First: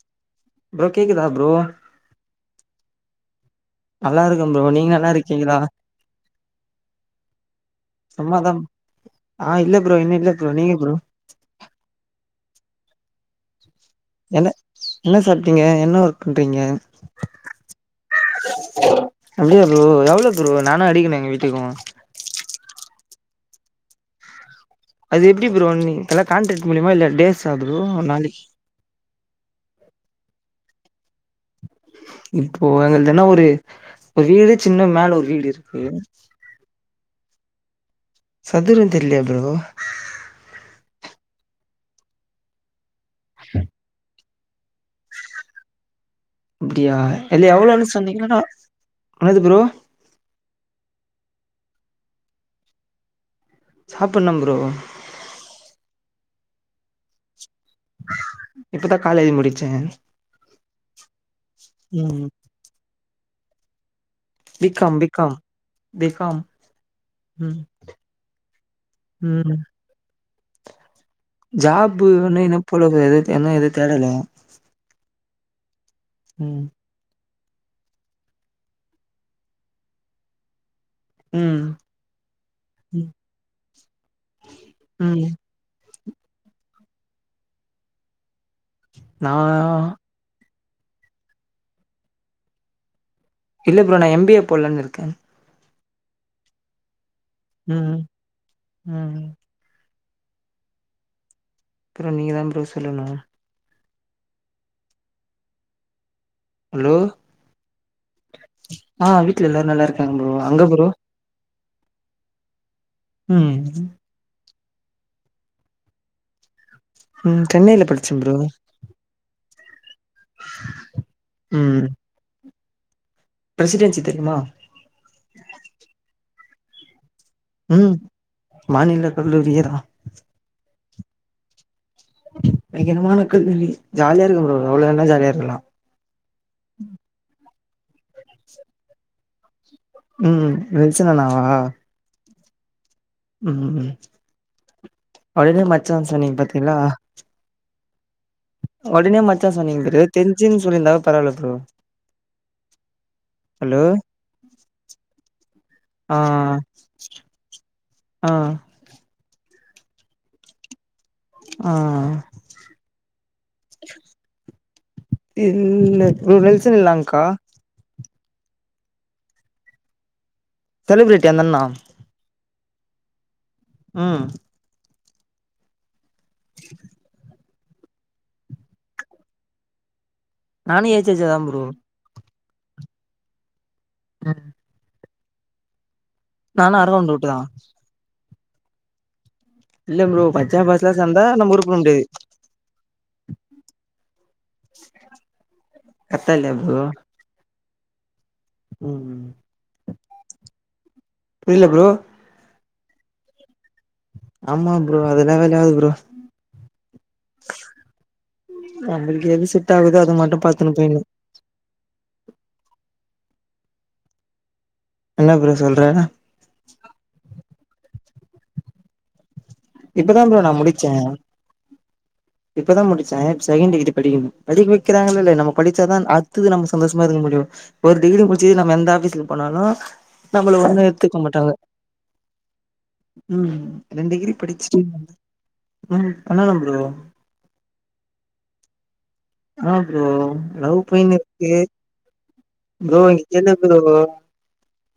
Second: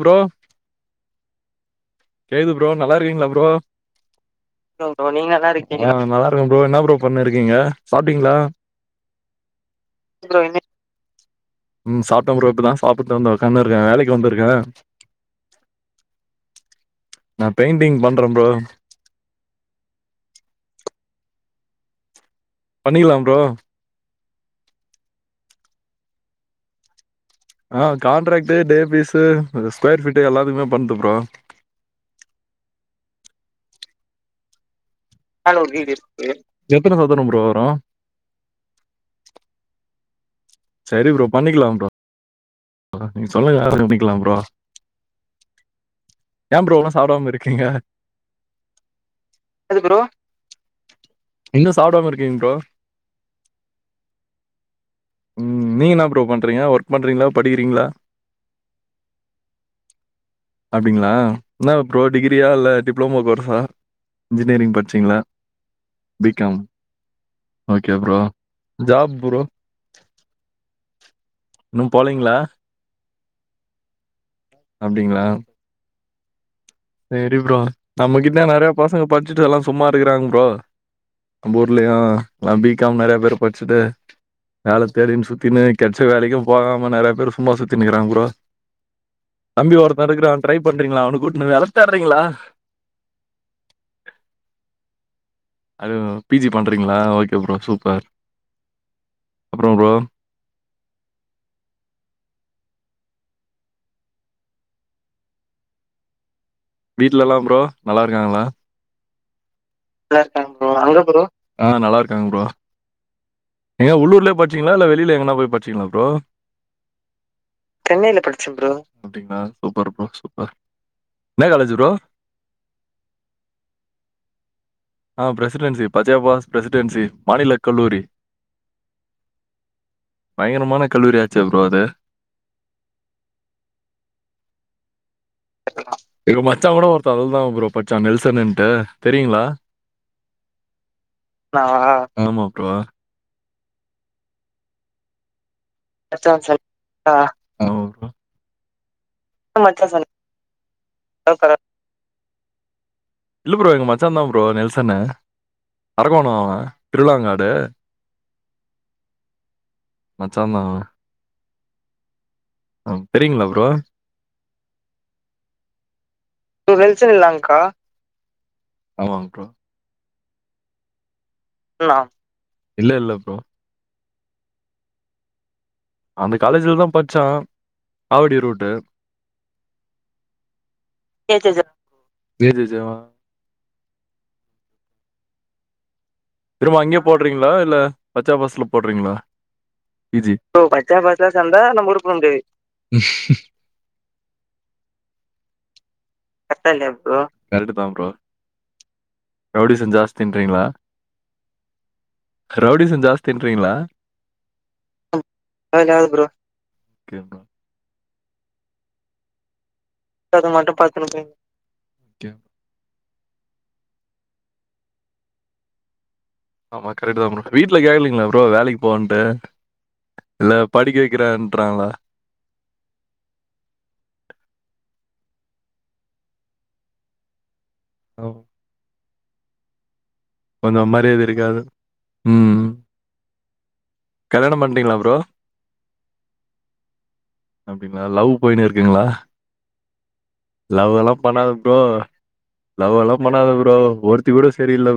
Bro bro கேக்குதா bro கேக்குது bro நல்லா இருக்கீங்களா ப்ரோ இருக்கேன் ப்ரோ நீங்க நல்லா இருக்கீங்களா நல்லா இருக்கன் ப்ரோ என்ன ப்ரோ பண்ணி இருக்கீங்க சாப்டீங்களா சும்மாதா ஆ இல்ல ப்ரோ இன்னு இல்ல ப்ரோ நீங்க ப்ரோ உம் சாப்டேன் ப்ரோ இப்பதான் சாப்பிட்டு வந்து உக்காந்தன் என்ன என்ன சாப்டீங்க என்ன ஒர்க் பண்றீங்க நா பெயிண்டிங் பண்றே ப்ரோ அப்பிடிய ப்ரோ எவ்ளோ ப்ரோ நானு அடிக்கணும் எங்க வீட்டுக்கும் பண்ணிக்கலாம் புரோ அது எப்டி புரோ எல்லா காண்ட்ராக்ட் மூலியமா இல்ல டேஸ் ஆ காண்ட்ராக்டு டே ஃபேஷ் ஸ்கொயர் ஃபீட்டு எல்லாத்துக்குமே பண்டுருக்கோ இப்போ எதனா ஒன்னு வீடு சின்ன மேல ஒரு வீடு இருக்கு எத்தன சதுரம் ப்ரோ ப்ரோ சதுரம் தெரியல ப்ரோ சரி ப்ரோ பண்ணிக்கலாம் ப்ரோ நீங்க சொல்லுங்க பண்ணிக்கலாம் ப்ரோ ஏ ப்ரோ இன்னு அப்பிடியா சாப்டாம இது இருக்கீங்க எவ்ளோ சொன்னீங்கன்னா என்னது ப்ரோ இன்னும் சாப்படாம இருக்கீங்க ப்ரோ சாப்புணும் ப்ரோ ம் நீங்க என்ன பண்றீங்க ஒர்க் பண்றீங்களா படிக்கிறீங்களா இப்பதா காலேஜ் முடிச்சே அப்பிடிங்களா என்ன ப்ரோ ம் டிகிரியா இல்ல டிப் ப்ரோ மோ வைஃப்பா பி இன்ஜினியரிங் காம் பி படிச்சீங்களா காம் பி காம் ம் ஓகே ப்ரோ ஜாப் ப்ரோ இன்னும் போலீங்களா? ஜாபுன்னு என்ன இது போலவே என்ன எது தேடல அப்டிங்ளா ம் சேரி ப்ரோ நம்மகிட்ட நறைய பசங்க படிச்சிட்டு எல்லா சும்மா இருக்கிறாங்க ப்ரோ நம்ப ம் ஊர்லயு எல்லா பி காம் நறைய பேர் படிச்சுட்டு வேல தேடினு ம் சுத்தினு கெடச் ச்ச வேலைக்கு போகாம நறைய பேர் சும்மா சுத்தின்னு இருக்றங்க ப்ரோ நா தம்பி ஒருத்த இருக்குறா ட்ரை பண்றீங்ளா அவன கூட்டுனு வேல தேடுறீங்ளா இல்ல ப்ரோ நா எம் பி ஏ போட்லானு இருக்கே அது பி ஜி பண்றீங்ளா ஓகே ஓகே ப்ரோ ம் சூப்பர் ம் அப்றோ ப்ரோ அப்பற நீங்க தா ப்ரோ சொல்லணு ஹலோ வீட்லலா ப்ரோ, நல்லா இருக்காங்ளா? ஆ வீட் ட்ல எல்லாரு நல்லா இருக்காங்க ப்ரோ, அங்க ப்ரோ ஆ நல்லா இருக்காங்க ப்ரோ ம் டீங்களா இல்ல வெளியில எங்கனா போய் பாச்சீங்களா ப்ரோ சென்னையில படிச்சே ப்ரோ பாருப்பா சூப்பர் என்னா காலேஜி ம் ப்ரோ பிரசிடென்சி தெரியுமா ஆஹ் பிரெசிடென்சி பச்யப்பாஸ் பிரசிடென்சி மாநில உம் கல்லூரி. மாநில கல்லூரியேதா பயங்கரமான கல்லூரி ஆச்சே ப்ரோ அது பயங்கரமான கல்லூரி ஜாலியா இருக்கு ப்ரோ அவ்ளோ நல்லா ஜாலியாருக் [inaudible] எங்க மச்சா கூட ஒருத்தவ அதுலதா ப்ரோ பட்ச்சா நெல்சன்ட்டு தெரியுங்களா உம் நெல்சன் அண்ணா வா நானா? ஆமா ப்ரோ உம் உ அவ என் மச்சான் சொன்னீங்க பாத்தீங்களா ஒடனே மச்சா சொன்னீங்க பரு தெருஞ்சின்னு சொல்லியிருந்தாவே பரவால்ல சொன்னான் ப்ரோ பரவா இல்ல ப்ரோ எங்க மச்சான்ந்தா ப்ரோ நெல்சன்னு அரக்கோண திருவிழாங்காடு மச்சாந்தா அவ ஆஹ் தெரியுங்களா ப்ரோ? இந்த என் நெல்சன் இல்லங்கா ஆமாங் ப்ரோ செலிபிரிட் கே அந்தண்ணா அண்ணா. இல்ல இல்ல ப்ரோ ம் அந்த காலேஜ்லதா பச்சா ஆவுடி ரூட்டு நானு [unintelligible] ப்ரோ வே ஜெ ஜெ வா ம் திரும்ப அங்கேயே அரகோணம் ரூட்டு தா போடுறீங்களா இல்ல பச்சா பாஸ்ல போடுறீங்களா இல்ல ப்ரோ பஜா இப்ப பஸ் ல பச்சா பாஸ்ல சேந்தா ஊருக்கு போக நம்ம உருப்புட முடியாது உ கரெக்டா இல்லையா ப்ரோ கரெக்டு தான் ப்ரோ உம் ரவுடிசம் ஜாஸ்தின்றீங்களா புரியல ப்ரோ ரௌடியூசன் ஜாஸ்தின்றீங்களா ஆமா ப்ரோ அதெல்லாம் வேலாவது ப்ரோ ஓகே ப்ரோ நம்மளுக்கு எது செ ட் ஆகுதோ அதை மட்டும் அது பத்துன்னு போயனு பார்த்துன்னு போய் ஓகே என்ன ப்ரோ சொல்ற ஆமா கரெக்ட் தான் ப்ரோ வீட்டு்ல கேக்க்கலீங்களா ப்ரோ வேலைக்கு போகன்ட்டு இப்பதான் ப்ரோ இல்ல நான் படிக்க முடிச்சேன் வைக்கிறேன்றாங்களா இப்பதான் முடிச்சேன் செகண்ட் டிகிரி படிக்கணும் படிக்க வைக்கிறாங்கள இல்ல நம்ம படிச்சாதான் அத்துது நம்ம சந்தோஷமா இருக்க முடியும் ஒரு டிகிரி முடிச்சுது நம்ம எந்த ஆஃபிஸ்ல போனாலும் நம்மள ஒண்ணும் கொஞ்சம் எத்துக்க மரியாதை மாட்டாங்க இருக்காது ம் உம் ரெண்டுகிரி படி டீங்களா ப்ரோ அப்படிங்களா லவ் பொயனு இருக்குங்க ளா ஆ ப்ரோ லவ் பொய்னு பண்ணாத இருக்கு ப்ரோ லவ் ப்ரோ எல்லா இங்க பண்ணாத கேளு ப்ரோ ஒருத்தி கூட சரியில்ல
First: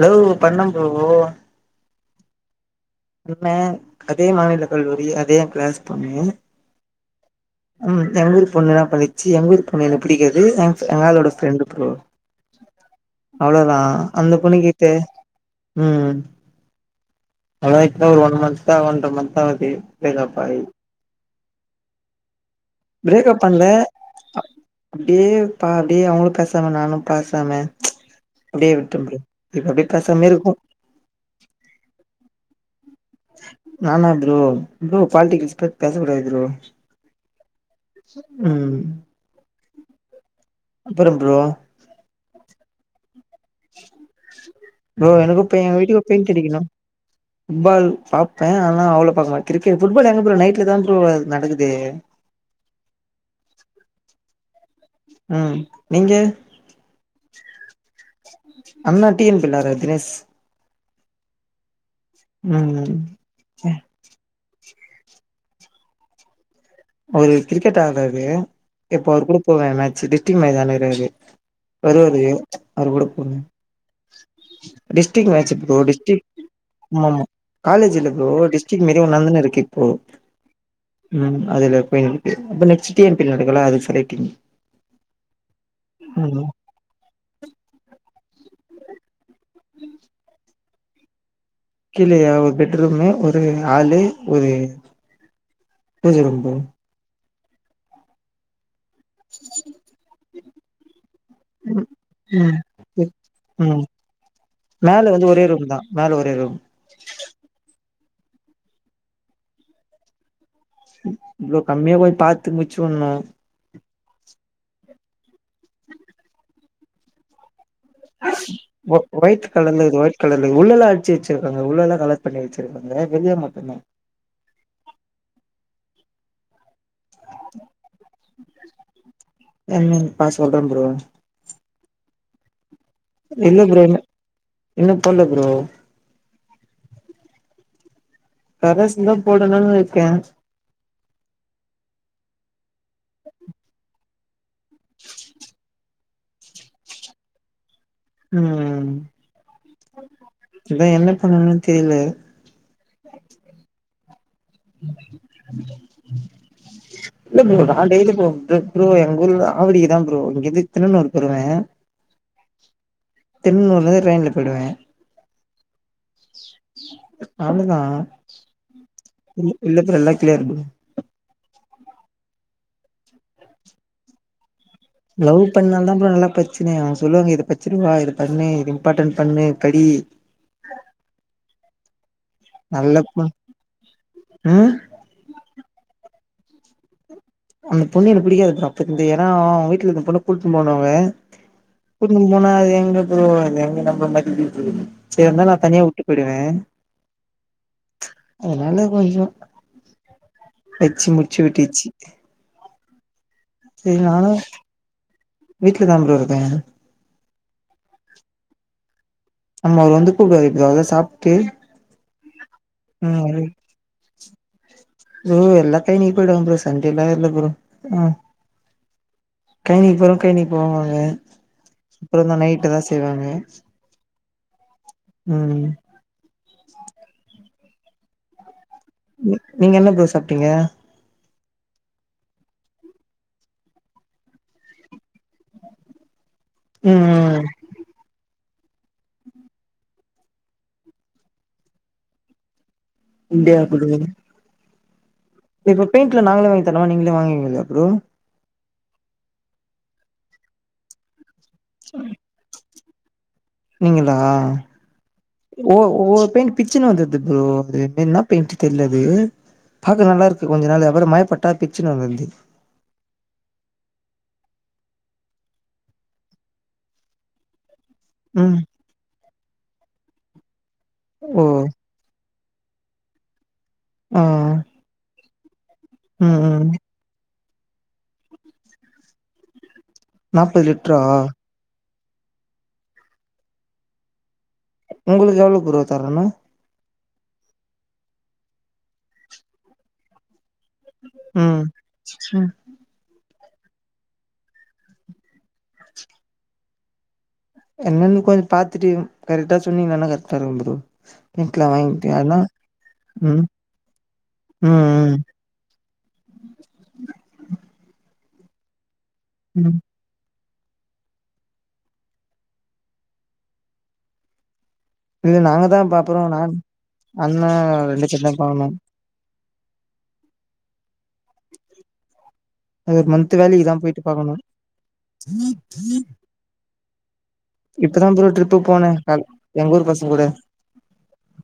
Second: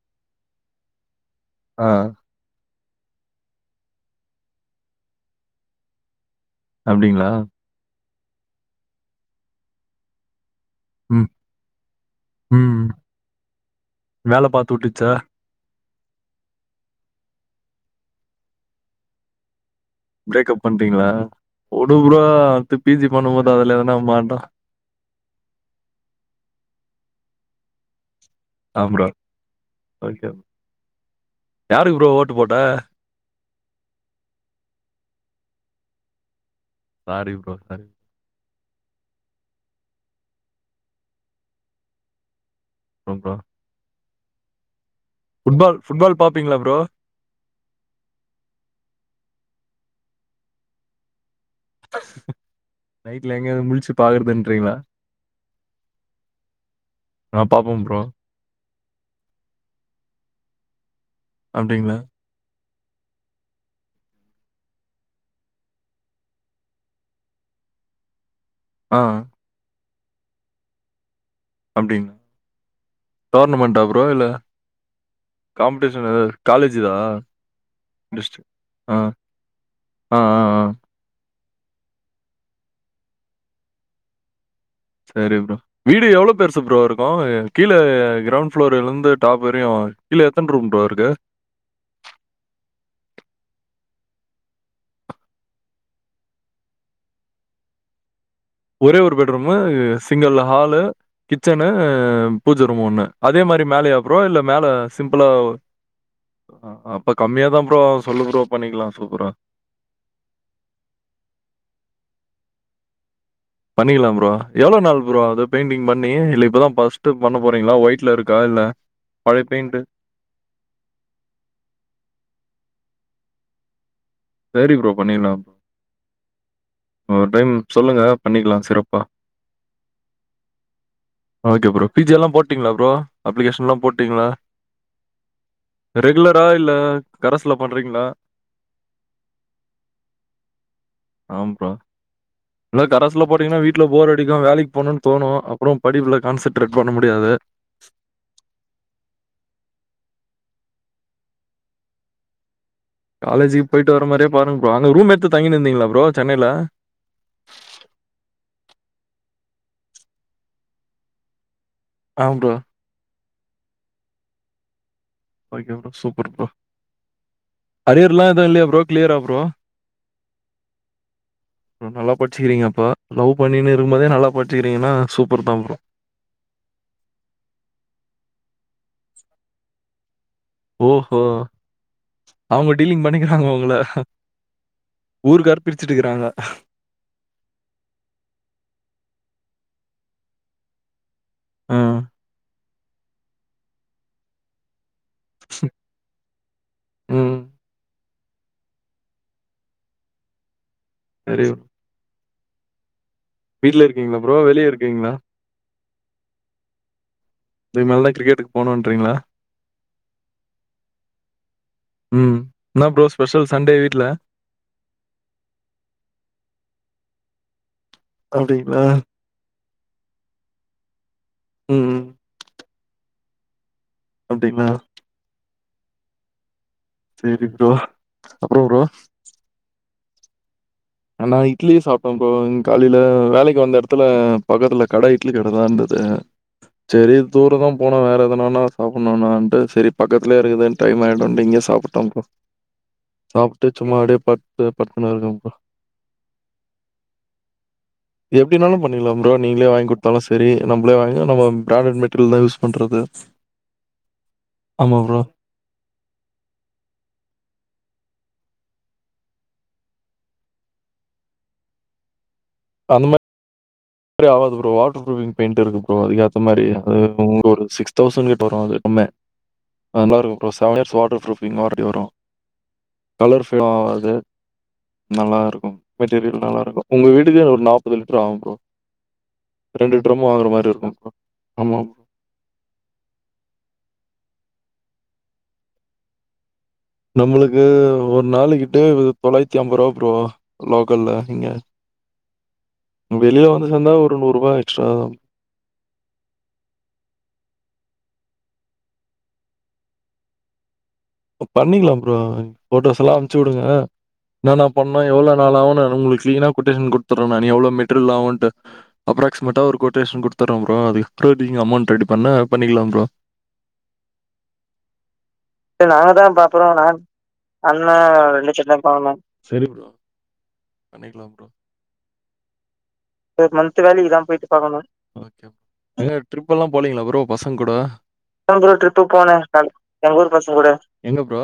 லவ் பண்ண ப்ரோ ஆ. என்ன அதே மாநில கல்லூரி அதே எ க்ளஸ் பொண்ணு அப்டிங்ளா ம் எங்க ஊர் பொண்ணுல்லா பண்ணிச்சு எங்க ஊர் பொண்ணு எனக்கு பிடிக்காது ம், எங்காளோட ஃப்ரெண்டு் ப்ரோ ம். அவ்ளதா அந்த வேல பொண்ணு பாத்து கிட்ட வுட்டுச்சா? ம் அதா இப்பதா ஒரு ஒன் மந்த் தா ஒன்ற மந்த் ஆவுது பிரேக்கப் பண்டீங்ளா உடு ப்ரோ பிஜி பிரேக்கப் பண்ணும்போது பண்ல அதுல எதனா மாட்டும். அப்டியே பா அப்டியே அவங்களு பேசாம நானும் பாசாம அப்டியே விட்ட ப்ரோ இப்ப அப்டி ஓகே பேசாமயே ப்ரோ. இருக்கோ யாருக்கு ப்ரோ ஓட்டு போட்ட? நானா ப்ரோ ப்ரோ பாலிட்டிகல்ஸ் பத்தி பேச கூடாது ப்ரோ சாரி ப்ரோ சாரி ம் அப்புறோ ப்ரோ போ ப்ரோ ப்ரோ எனக்கு இப்ப எங்க ஃபுட்பால் வீட்டுக்கு ஃபுட்பால் பெயின்ட் பாப்பீங்களா அடிக்கணு ப்ரோ? ஃபுட்பால் பாப்ப அதனா அவ்ளோ பாக்க மாட் கிரிக்கெட் ஃபுட்பால் எங்க ப்ரோ நைட்ல தா ப்ரோ நடக்குது நைட்ல எங்கேயாவது முழிச்சு பாக்றது ரிங்ளா ம் நீங்க நான் பாப்பேன் ப்ரோ. அண்ணா டீன் பிள்ளாரு தினேஷ் அப்டிங்ளா ம் ஒரு கிரிக்கெட் ஆகாது ஆ. இப்ப அவரு கூட போவ ம ச்சு டிஸ்டிக் மச் [unintelligible] அப்டிங்களா? வருவாரு அவரு கூட போவ டோர்னமெண்ட்டா ப்ரோ? இல்ல district match bro competition district ஏதாவது காலேஜ் இதா? ஆமாமா காலேஜ் இல்ல ப்ரோ டிஸ்ட்ரிக்ட். டிஸ்டிக் ஆ. மரி ஒன்னாந்தான இருக்கு இப்போ ஆ, ஆ, ஆ. ம் அதுல போய் இருக்கு இது நெக்ஸ்ட் டியன்பி நடக்குல அது செலக்டிங்க சரி ப்ரோ வீடு எவ்ளோ பெருசு ப்ரோ இருக்கு கீழ க்ரௌண்ட் ஃபுளோர்லிருந்து தாப்பெரிய இல்ல எத்தன ரூம் டோருக்கு கீழயா ஒரு பெட்ரூமு ஒரு ஹால்லு ஒரு பூஜ ரூம் ஒரே ஒரு பெட்ரூமா சிங்கிலா ஹாலு கிச்சன்னு ம் பூஜ ம் ரூம் ஒண்ணு ம் அதே மாதிரி ம் மேலேயா புரோ இல்ல மேல சிம்பிளா வந்து ஒரே ரூம் தா மேல ஒரே ரூம் அப்ப கம்மியாதான் ப்ரோ ஆகும் சொல்லு ப்ரோ பண்ணிக்கலாம் சூப்புரா இவ்வளோ கம்மியா போய் பாத்து முடிச்சுவிடுணு பண்ணிக்கலாம் ப்ரோ எவ்ளோ நாள் ப்ரோ ஆகுது பெயிண்டிங் பண்ணி இல்லே இப்பதான் ஃபர்ஸ்ட் பண்ண போறிங்ளா ஒ ஒயிட் பெயிண்ட்டு? கலர்ல இருக்குது ஒயிட் கலர் இருது உள்ள எல்லாம் அடிச்சு வெச்சிருக்காங்க உள்ள எல்லாம் கலர் பண்ணி வெச்சிருக்காங்க வெளிய மட்டும் தான் சரி ப்ரோ பண்ணிர்லாம் ஒரு டைம் சொல்லுங்க பண்ணிக்கலாம் சிறப்பா என்னன் பா சொல்றே bro okay bro P G எல்லாம் போட்டீங்ளா புரோ இல்ல அப்ளிகேஷன் எல்லாம் ப்ரோ இன்னு போட்டீங்களா இன்னு போட்ல ப்ரோ ரெகுலரா இல்ல கரஸ்ல போ போட்றீங்களா கரஸ்தா போடணுன் இருக்கே ஆம்ப்பா இல்லே கரஸுலே போட்டீங்கன்னா வீட்டுல போ வேலைக்கு போகணும் தோணும் அப்புறம் படிப்புல கான்சென்ட்ரேட் பண்ண முடியாது உம் இதான் என்ன பண்ணும்னு தெரில காலேஜுக்கு போயிட்டு வர மாரியேப் பாருங்க ப்ரோ அங்க ரூம் எடுத்து தங்கிருந்தீங்களா ப்ரோ சென்னையில இல்ல ப்ரோ நா டெய்லி போவே ப்ரோ எங்கூர்ல ஆவடிக்கு தா ப்ரோ இங்கருந்து திருநூருக்கு வருவே ஆ ப்ரோ திருநூர்லேந்து ட்ரெயின்ல போயிடுவே ஓகே ப்ரோ சூப்பர் ப்ரோ அவ்ளோதா அரியர்லா எதூ இல்லயே ப்ரோ க்ளியர இல்ல ப்ரோ எல்லா க்ளியர் ப்ரோ நல்லா படிச்சிருக்கீங்கப்போ லவ் பண்ணின்னு இருக்கும்போதே நல்லா படி லவ் பண்ணால் தா நல்லா படிச்சினு அவுங்க சொல்லுவாங்க இது படிச்சிருவா இது பண்ணு இது இம்பார்டன்ட் பண்ணு படி ஓஹோ அவங்க நல்ல டீலிங் பொண் பண்ணிக்கிறாங்க உங்கள ம் ஊருக்கார் பிரிச்சுட்டுக்கறாங்க ஆ [inaudible] அந்த பொண்ணு எனக்கு பிடிக்காது ப்ரோ அப்பந்து ஏனா அவுங்க வீட்லருந்து பொண்ணு கூட்டு போனா அவ ஆ. கூட்டு போனா அது எங் [unintelligible] செர்ந்தா நா தனியா விட்டு போயிடுவே ம் அத்னால கொஞ்சோ வெச்சி முடிச்சு விட்டிச்சி [inaudible] வீட்லருக்கீங்ளா ப்ரோ வெளிய இருக்கீங்ளா வீட்ல தா ப்ரோ இருக்கே இதுக்கு மேலதா கிரிக்கெட்டுக்கு போனோன்றீங்ளா ஆமா அவரு வந்து கூப்டுவாரு ப்ரோ அதா சாப்ட்டு ம் என்ன ப்ரோ ஸ்பெஷல் சண்டே வீட்ல ஓ எல்லா கை நீ படூ ப்ரோ சண்டேல்லா இல்ல கப்ரோ அப்டின்னா கைனி போறோ கைனி போவாங்க அப்றோந்தா நைட்டு தா செய்வாங்க [inaudible] அப்டிங்ளா ம் சரி ப்ரோ அப்றோ ப்ரோ நீ நீங்க என்ன ப்ரோ சாப்பிட்டீங்க ஆ நா இட்லிய சாப்ட்டே ப்ரோ காலில வேலைக்கு வந்தெடத்துல பக்கத்துல கட இட்லி கடதா இருந்துது ம் செரி ம் தூர தா போனோ வேறெத் தனனா சாப்டணுனான்ட்டு சரி பக்கத்துலயே இருக்குதுன்னு டைம் ஆயிடூன்ட்டு இங்கயே சாப்ட்டே ப்ரோ இப்டியா சாப்ட்டு ப்ரோ சும்மா அப்டியே பட்டு துனு இருக்கே ப்ரோ பெயிண்ட்ல நாங்களே வாங்கி தரணா நீங்களே வாங்குவீங்ளா ப்ரோ அப்டினாலு பண்ணிட்லா ப்ரோ நீங்களே வாங்கி குடுத்தாலு சரி நம்ளே வாங் நம்ம [unintelligible] பண்றது நீங்கலா ஆமா ப்ரோ ஓ [unintelligible] பிட்ச்சர் பிச்சன வந்துது ப்ரோ அது எப்டி [unintelligible] ன்ட்டு தெர்லது பாக்க நல்லாருக்கு கொஞ்ச நாளு அப்ற மழ பட்டா பிச்சுன்னு வந்ருந்து அதுமே ஆவாது ப்ரோ வாட்டர் பரூப் பெயிண்ட்டுருக்கு ப்ரோ அதுக்கெத்த மாரி அது உங்க ஒரு சிக்ஸ் தௌசண்ட் கிட்ட ம் வரு [unintelligible] அது நல்லாருக்கு செவன் இயர்ஸ் ஓ [unintelligible] வரு கலர் [unintelligible] ஆவாது ஆ நல்லா இருக்கும். ம் மெட்டீரியல் ம் நல்லாருக்கு உங்க வீட் தே ஒரு நாப்பது லிட்டர் ஆவு ப்ரோ ரெண்டு டிரம்மு வாங்குற நாப்பது லிட்ரா மாரிருக்கு ஆமா உங்ளுக்கு எவ்ளோ ப்ரோ தரணு நம்ளுக்கு ஒரு நாள் கிட்ட தொளாயிரத்தம்பரூவா ப்ரோ லோக்கல்ல இங்க ம் ம் வெளில வந்து சேந்தா ஒரு நூரூபா எக்ஸ்ட்ரா தா என்னன் கொஞ்சோ பாத்தட்டு எங் கரெக்டா சொன்னீங்னா கரெக்டா இருக்கு ப்ரோ வீட்ல பண்ணிக்கலா வாங்கிட்டு ப்ரோ அதா ஃபோட்டோஸ் எல்லா அம்ச்சு ம் வுடுங்க இன்னனா ம் பண்ணு ம் எவ்ளோ நாளாவுன் நா உங்ளுக்கு கிளீயரா கொட்டேஷன் குடுத்துட்றே நா எவ்ளோ மெட்டீரியல் ஆவுன் ட்டு அப்ராக்சிமட்டா ம் ஒரு கொட்டேஷன் குடுத் தரோ ப்ரோ அதுக்கப்பற நீங்க அமௌண்ட் ரெடி பண்ணா பண்ணிக்கலா ப்ரோ இல்ல நாங்க தா இல்ல நாங் பாக்குறோ நான் தா அண்ணா ரெண்டு பேர் தா பாக்கணு [unintelligible] சரி ப்ரோ பண்ணிக்கலா ப்ரோ அது ஒரு மந்த் வேலைக்கு தா [unintelligible] போயிட்டு வேல இதா போய்ட்டு பாக்கணு [unintelligible] ட்ரிப்பெலா போனீங்ளா ப்ரோ பசங்கூட இப்பதா இப்ப ட்ரிப்பு தா ப்ரோ போனே ட்ரிப்புக்கு கால் போன நா எங்க பசங்க எங் கூட ஊர் எங்க ப்ரோ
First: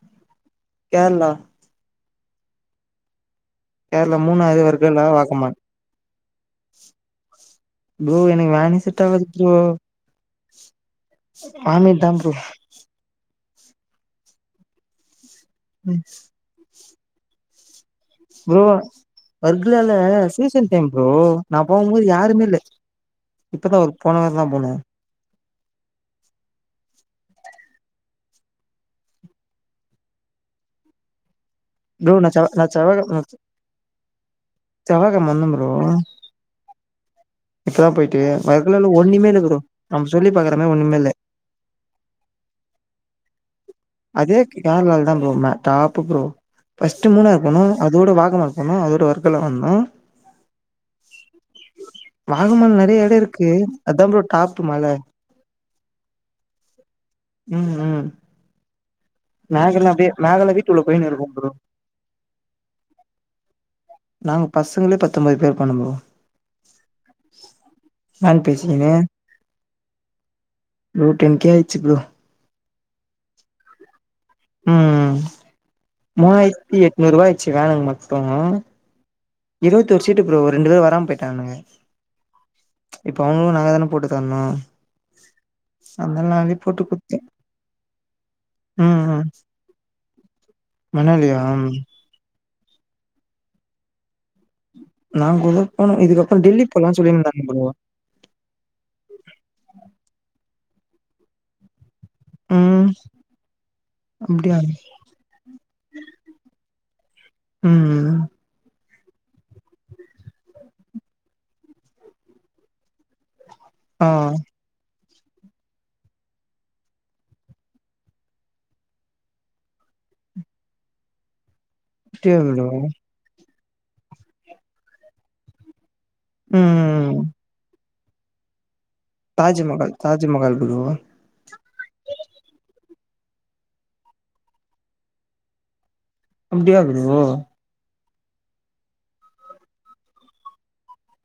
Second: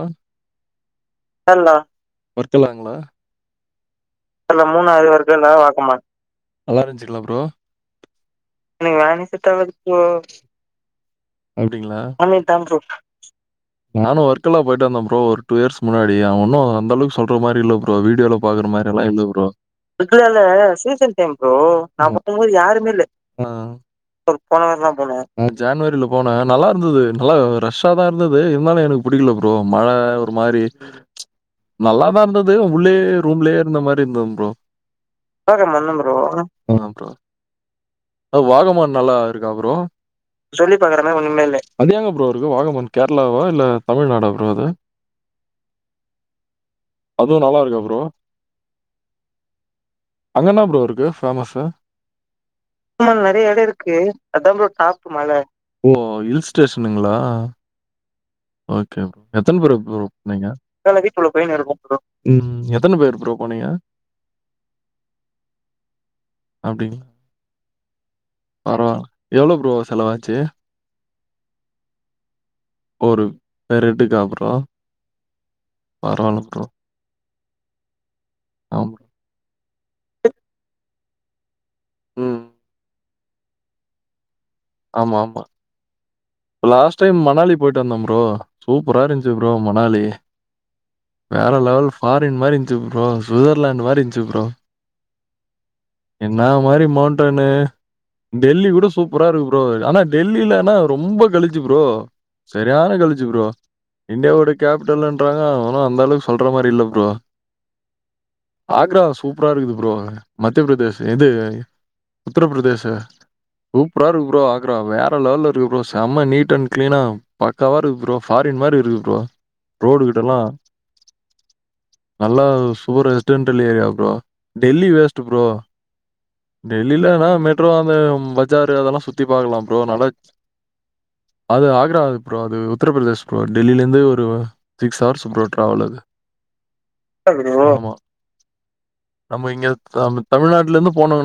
கேரளா [unintelligible] தாங்கலா கேரளா மூணாறு வர்கலா நல்லாருன் வாகமான் ச்சிங்லா ப்ரோ ப்ரோ எனக்கு வேனே செட் ஆகாது ப்ரோ அப்டிங்களா வாமிட் தா ப்ரோ நானு ஒர்க்கெல்லா போயிட்டு வந்த ப்ரோ ஒரு டூ இயர்ஸ்க் ம். முன்னாடி அ ஒன்னு அந்தளவு சொல்ற மாதிரி இல்ல வீடியோல ப்ரோ பாக்றமாரி வர்கலால சீசன் டைம் புரே நாங்க போகு போது யாருமே இல்ல இப்பதா ஒரு போன வாரந்தா போனே போனவாரதா போன நா ஜான்வரில போனே நல்லா இருந்தது நல்லா ரஷ்ஷா தான் இருந்து து இருந்தாலு எனக்கு புடிக்கல ப்ரோ மழை ஒரு மாதிரி ப்ரோ நா நல்லாதாஇருந்தது செவ் நா உள்ளேயே செவ்வாகெழம ரூம்லயே அந்த மாதிரி இருந்துது செவ்வாகெழம வந்தே ப்ரோ ப்ரோ இப்பதா போயிட்டு வர்கலால வாகமான் நல்லா ஒண்ணுமே இல்ல இருக்கா ப்ரோ நம்ம சொல்லி பாக்குற மாரி ஒண்ணுமே இல்ல அது எங்க ப்ரோ இருக்கு வாகமான் கேரளாவா இல்ல தமிழ்நாடா அதே ப்ரோ அது கேரளால தா bro top bro first Munnar அதுவு போனோ நல்லா இருக்கா ப்ரோ அதோட வாகமான் போனோ அதோட வர்கலா வந்தோ அங்க வாகமான் நெறைய எடோ நிறய இட இருக்கு அதா ப்ரோ டாப்பு அதாங்க டாப் மல ம் ம் வா ட் எத்தனை பேர் மேகலா ப்ரோ அப்டியே போனீங்க மேகலா வீட்டுக்குள்ள போயினு இருக்கோ ப்ரோ எத்தனை பேர் ப்ரோ உன்னைய நாங்க பசங்களே பத்தொன்பது பேர் போண்ணோ அப்டிங்களா? பரவால்ல. எவ்ளோ ப்ரோ செலவாச்சு? ப்ரோ [unintelligible] டென் கே ஆயிச்சு ப்ரோ ஒரு பெரட்டு காப்பு உம் ப்ரோ. மூவாயிரத்தி எட்நூறுவா ஆயிச் ம [unintelligible] ம் ஹ் ஆமா. இருபத்தி ஒரு சீட்டு ப்ரோ ரெண்டு பேரு வராம போயிட்டானுங்க ம். இப்ப அவங்களுக்கு நாங்க தானே போட்டு தரணு ஆமா ஆமா அதனால நாங்களே போட்டு லாஸ்ட் டைம் குடுத்தே மணாலி போயிட்டு வந்தோம் ப்ரோ ம் சூப்பரா ம் இருந்துச்சு ப்ரோ மணாலி மணாலியா வேற லெவல் ஃபாரின் மாதிரி ப்ரோ சுவிட்சர்லாந்து் மாறி இருந்துச் ப் ரோ நான் கூட போனு இதுக்கப்புறம் என்ன டெல்லி மாதிரி போலான்னு சொல்லியிருந்தாங்க மவுண்டன் ப்ரோ டெல்லி கூட சூப்பரா இருக்கு ப்ரோ ஆனா டெல்லில ரொம்ப கழிச்சு பரோ ம் சரியான கழிச்சு ப்ரோ இந்தியாவோட அப்டியா கேபிடல்ன்றாங்க அவனும் அந்த அளவுக்கு சொல்ற மாதிரி இல்ல ப்ரோ ம் ஆக்ரா சூப்பர இருக்குது பரோ மத்தியபிரதேச இது உத்தரப்பிரதேச சூப்பரா ஆ இருக்கு ப்ரோ ஆக்ரா வேற லெவல்லஇருக்கு ப்ரோ செம்ம நீட் அண்ட் கிளீனா பக்காவா இருக்கு ப்ரோ ஃபாரின் மாதிரி இருக்கு ப்ரோ ரோடு கீடல்லா அப்டியா நல்லா ப்ரோ சுவரேட்டான் டெல்லியா ப்ரோ டெல்லி வேஸ்ட் ப்ரோ ம் டெல்லிலனா மெட்ரோ ஆ பஜாரு அதெல்லா தாஜ்மஹால் தாஜுமஹால் ப்ரோ அது ஆக்ரா ப்ரோ அது உத்தரப்ரதேஷ் ப்ரோ டெல்லிலருந்து ஒரு சிக்ஸ் ஹவர்ஸ் ப்ரோ ட்ராவல் அது அப்டியா ப்ரோ ப்ரோ ஆமாம் நம்ம இங்க த தமிழ்நாட்லேருந்து போனோ